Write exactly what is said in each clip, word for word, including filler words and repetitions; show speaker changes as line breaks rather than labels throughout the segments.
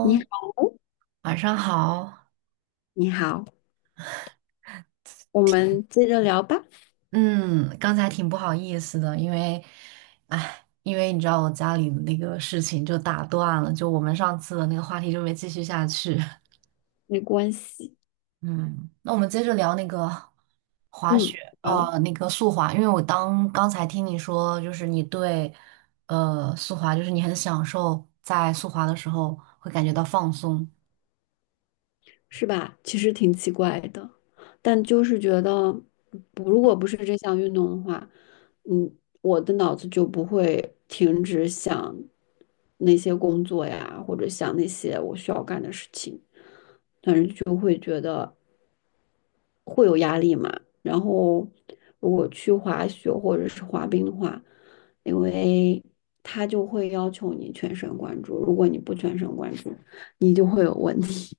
你 好哦，
晚上好。
你好，我们接着聊吧，
嗯，刚才挺不好意思的，因为，哎，因为你知道我家里的那个事情就打断了，就我们上次的那个话题就没继续下去。
没关系。
嗯，那我们接着聊那个滑雪，
嗯，好，
呃，那个速滑，因为我当刚才听你说，就是你对，呃，速滑，就是你很享受在速滑的时候会感觉到放松，
是吧？其实挺奇怪的，但就是觉得，不如果不是这项运动的话，嗯，我的脑子就不会停止想那些工作呀，或者想那些我需要干的事情。但是就会觉得会有压力嘛。然后如果去滑雪或者是滑冰的话，因为他就会要求你全神贯注，如果你不全神贯注，你就会有问题。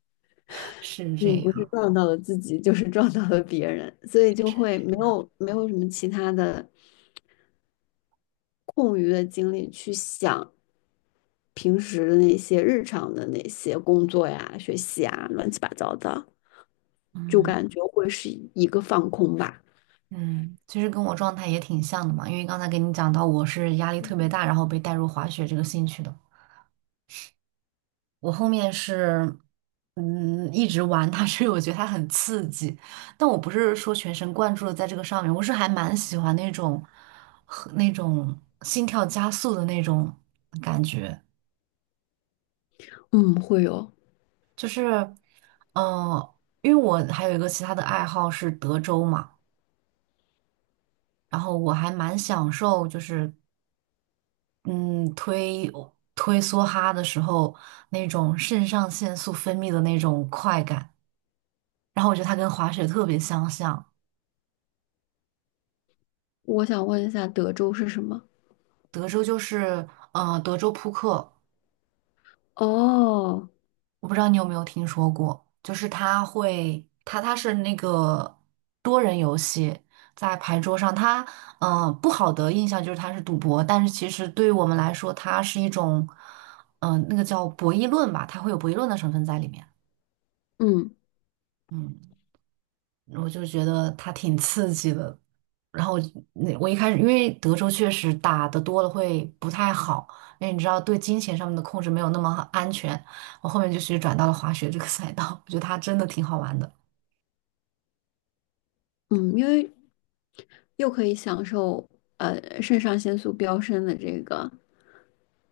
是这
你不是
样，
撞到了自己，就是撞到了别人，所以就
是
会
这
没
样。
有没有什么其他的空余的精力去想平时的那些日常的那些工作呀、学习啊、乱七八糟的。就
嗯。
感觉会是一个放空吧。
嗯，其实跟我状态也挺像的嘛，因为刚才给你讲到我是压力特别大，然后被带入滑雪这个兴趣的。我后面是，嗯，一直玩它，所以我觉得它很刺激，但我不是说全神贯注的在这个上面，我是还蛮喜欢那种和那种心跳加速的那种感觉，
嗯，会有。
就是，嗯、因为我还有一个其他的爱好是德州嘛，然后我还蛮享受就是嗯，推推梭哈的时候，那种肾上腺素分泌的那种快感，然后我觉得它跟滑雪特别相像。
我想问一下，德州是什么？
德州就是，呃，德州扑克，
哦，
我不知道你有没有听说过，就是它会，它它是那个多人游戏，在牌桌上，它，嗯、呃，不好的印象就是它是赌博，但是其实对于我们来说，它是一种，嗯、那个叫博弈论吧，它会有博弈论的成分在里面。
嗯
嗯。我就觉得它挺刺激的。然后那我一开始，因为德州确实打的多了会不太好，因为你知道对金钱上面的控制没有那么安全。我后面就是转到了滑雪这个赛道，我觉得它真的挺好玩的，
嗯，因为又可以享受呃肾上腺素飙升的这个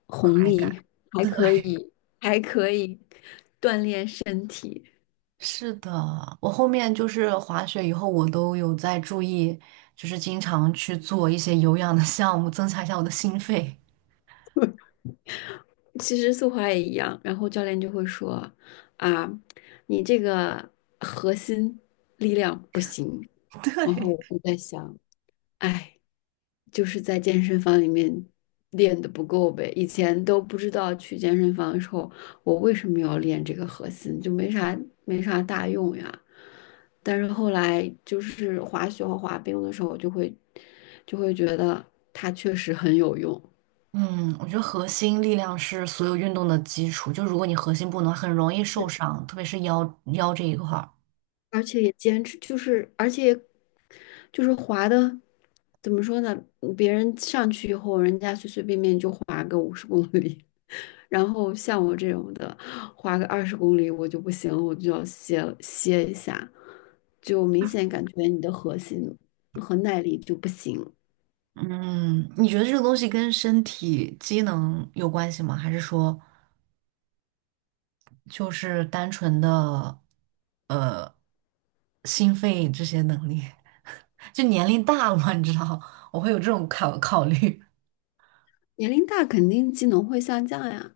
红
快感。
利，还
对，
可以还可以锻炼身体。
是的，我后面就是滑雪以后，我都有在注意，就是经常去做一些有氧的项目，增强一下我的心肺。
其实速滑也一样，然后教练就会说啊，你这个核心力量不行。
对。
然后我就在想，哎。就是在健身房里面练的不够呗。以前都不知道去健身房的时候，我为什么要练这个核心，就没啥没啥大用呀。但是后来就是滑雪和滑冰的时候，我就会就会觉得它确实很有用，
嗯，我觉得核心力量是所有运动的基础。就如果你核心不能，很容易受伤，特别是腰腰这一块儿。
而且也坚持，就是而且就是滑的。怎么说呢？别人上去以后，人家随随便便就滑个五十公里，然后像我这种的，花个二十公里我就不行，我就要歇歇一下，就明显感觉你的核心和耐力就不行。
嗯，你觉得这个东西跟身体机能有关系吗？还是说就是单纯的呃心肺这些能力？就年龄大了嘛，你知道，我会有这种考考虑。
年龄大肯定技能会下降呀，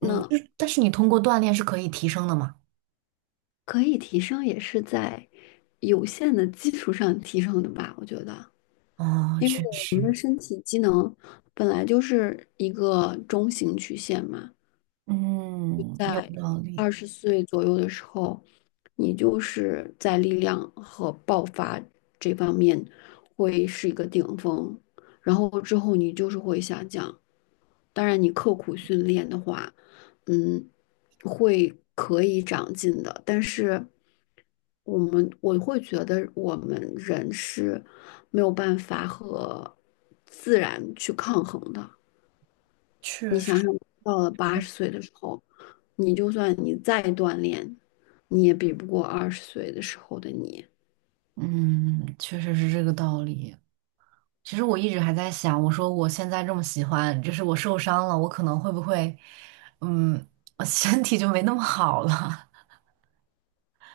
那
但是你通过锻炼是可以提升的嘛？
可以提升也是在有限的基础上提升的吧，我觉得，
哦，
因为
确实，
呢，本来就是一个中型曲线嘛，
嗯，有
在
道理。
二十岁左右的时候，你就是在力量和爆发这方面会是一个顶峰，然后之后你就是会下降。当然，你刻苦训练的话，嗯，会可以长进的。但是，我们我会觉得我们人是没有办法和自然去抗衡的。你
确
想
实。
想，到了八十岁的时候，你就算你再锻炼，你也比不过二十岁的时候的你。
嗯，确实是这个道理。其实我一直还在想，我说我现在这么喜欢，就是我受伤了，我可能会不会，嗯，我身体就没那么好了。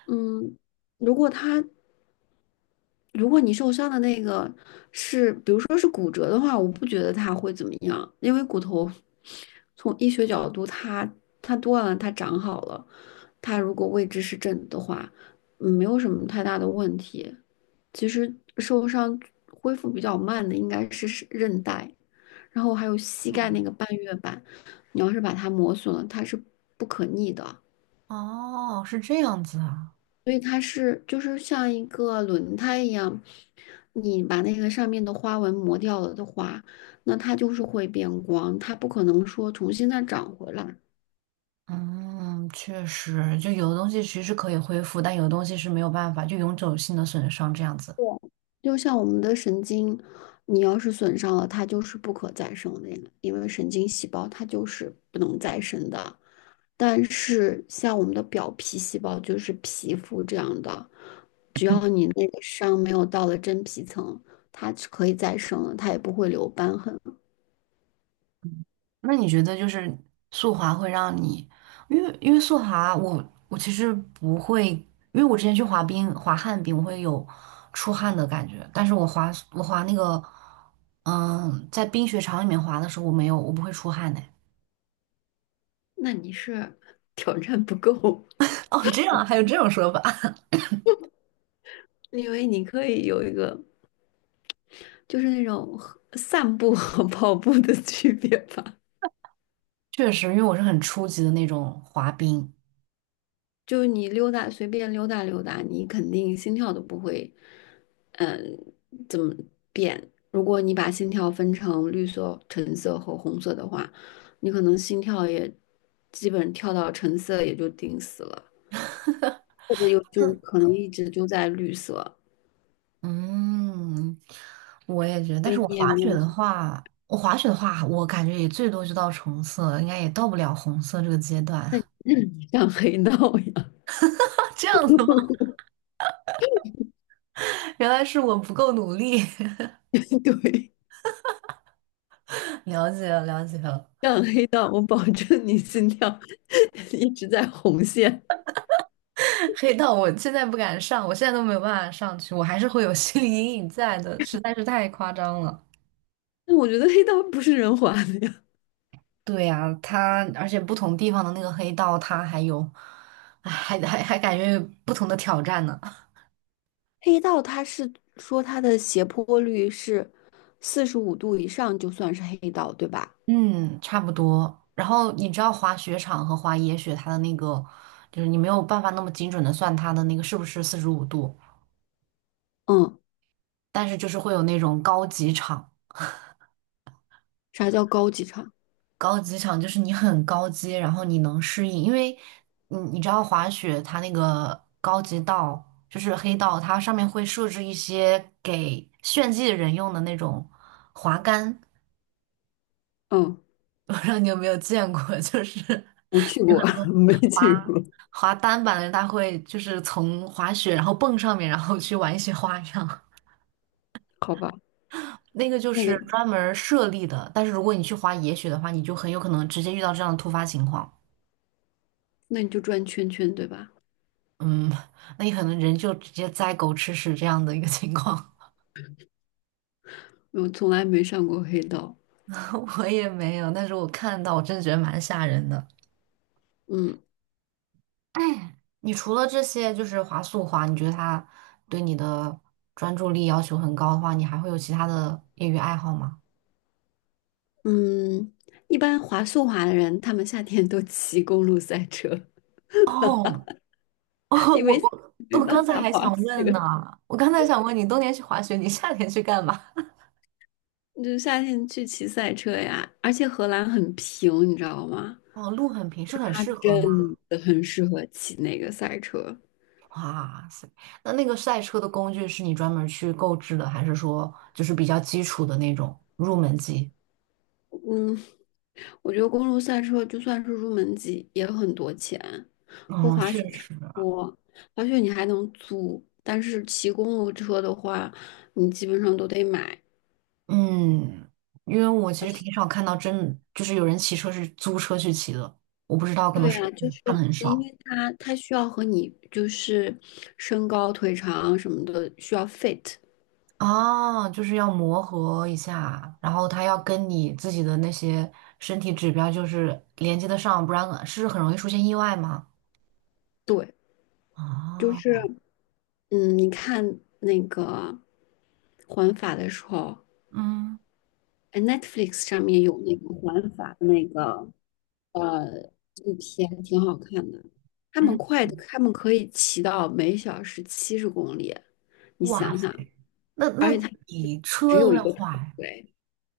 嗯，如果他，如果你受伤的那个是，比如说是骨折的话，我不觉得他会怎么样，因为骨头从医学角度它，它断了，它长好了，它如果位置是正的的话，嗯没有什么太大的问题。其实受伤恢复比较慢的应该是是韧带。然后还有膝 盖那
嗯，
个半月板，你要是把它磨损了，它是不可逆的，
哦，是这样子啊。
所以它是就是像一个轮胎一样，你把那个上面的花纹磨掉了的话，那它就是会变光，它不可能说重新再长回来。
嗯，确实，就有的东西其实是可以恢复，但有的东西是没有办法，就永久性的损伤这样子。
就像我们的神经，你要是损伤了，它就是不可再生的呀，因为神经细胞它就是不能再生的。但是像我们的表皮细胞，就是皮肤这样的。只要你那个伤没有到了真皮层，它是可以再生的，它也不会留瘢痕。
那你觉得就是速滑会让你，因为因为速滑我我其实不会，因为我之前去滑冰滑旱冰，我会有出汗的感觉，但是我滑我滑那个，嗯，在冰雪场里面滑的时候，我没有，我不会出汗的。
那你是挑战不够，
哦，这样啊还有这种说法？
因为你可以有一个就是那种和散步和跑步的区别吧，
确实，因为我是很初级的那种滑冰。
就是你溜达随便溜达溜达，你肯定心跳都不会，嗯，怎么变？如果你把心跳分成绿色、橙色和红色的话，你可能心跳也基本跳到橙色也就顶死了。或者有就可能一直就在绿色，
嗯，我也觉得，
所
但
以
是我
你也
滑
没
雪
有
的
什么
话，我滑雪的话，我感觉也最多就到橙色，应该也到不了红色这个阶段。
那那你上黑道呀？
这样子 原来是我不够努力，
对，
了解了，了解了。
上黑道，我保证你心跳 一直在红线。
黑道我现在不敢上，我现在都没有办法上去，我还是会有心理阴影在的，实在是太夸张了。
那我觉得黑道不是人滑的呀。
对呀，他而且不同地方的那个黑道，他还有，哎，还还还感觉有不同的挑战呢。
黑道它是说它的斜坡率是四十五度以上就算是黑道，对吧？
嗯，差不多。然后你知道滑雪场和滑野雪，它的那个就是你没有办法那么精准的算它的那个是不是四十五度，
嗯，
但是就是会有那种高级场。
啥叫高级场？
高级场就是你很高阶，然后你能适应，因为你你知道滑雪它那个高级道就是黑道，它上面会设置一些给炫技的人用的那种滑杆，
嗯，
我不知道你有没有见过，就是
没去
有
过，
很 多
没
滑
去过。
滑单板的人，他会就是从滑雪然后蹦上面，然后去玩一些花样。
好吧，
那个就
那
是
个，
专门儿设立的，但是如果你去滑野雪的话，你就很有可能直接遇到这样的突发情况。
那你就转圈圈，对吧？
嗯，那你可能人就直接栽狗吃屎这样的一个情况，
我从来没上过黑道。
我也没有，但是我看到我真的觉得蛮吓人的。
嗯
哎你除了这些就是滑速滑，你觉得它对你的专注力要求很高的话，你还会有其他的业余爱好吗？
嗯，一般滑速滑的人，他们夏天都骑公路赛车，
哦，哦，我
因为
我
没
我
办
刚才
法
还
滑
想问呢，
雪，
我刚才想问你，冬天去滑雪，你夏天去干嘛？
你就夏天去骑赛车呀。而且荷兰很平，你知道吗？
哦，路很平，是很
它
适合吗？
真的很适合骑那个赛车。
哇塞，那那个赛车的工具是你专门儿去购置的，还是说就是比较基础的那种入门级？
嗯，我觉得公路赛车就算是入门级也很多钱，和
嗯，
滑
是，
雪差不多。滑雪你还能租，但是骑公路车的话，你基本上都得买。
嗯，因为我其实挺少看到真就是有人骑车是租车去骑的，我不知道，可能
对
是
啊，就是
看的很
因
少
为它它需要和你就是身高腿长什么的需要 fit，
啊，就是要磨合一下，然后它要跟你自己的那些身体指标就是连接得上，不然是很容易出现意外吗？
对，就
啊，
是嗯，你看那个环法的时候，
嗯
哎，Netflix 上面有那个环法的那个呃纪录片，挺好看的。他们
嗯，
快，他们可以骑到每小时七十公里，你
哇。
想想，
那那
而且他
你
只
车
有
都
一
要
个头
坏
盔。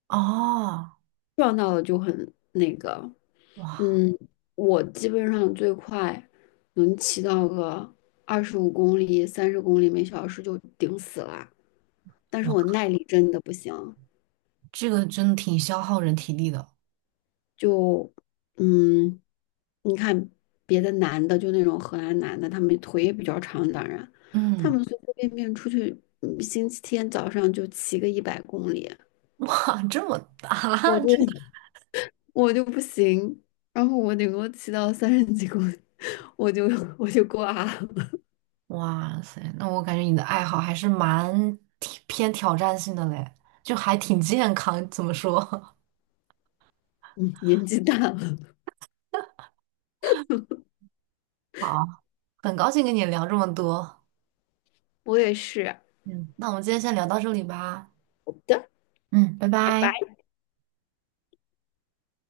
哦，
撞到了就很那个，
哇
嗯，我基本上最快能骑到个二十五公里、三十公里每小时就顶死了，但是
哇，
我耐力真的不行，
这个真的挺消耗人体力的。
就嗯，你看别的男的，就那种荷兰男的，他们腿也比较长，当然，他
嗯，
们随随便便出去，嗯星期天早上就骑个一百公里，
哇，这么大，
我 就
这个
我就不行，然后我顶多骑到三十几公里，我就我就挂了，
哇塞，那我感觉你的爱好还是蛮挺偏挑战性的嘞，就还挺健康，怎么说？
嗯，年纪大了。
好，很高兴跟你聊这么多。
我也是。
嗯，那我们今天先聊到这里吧。
好的，
嗯，拜
拜拜。
拜。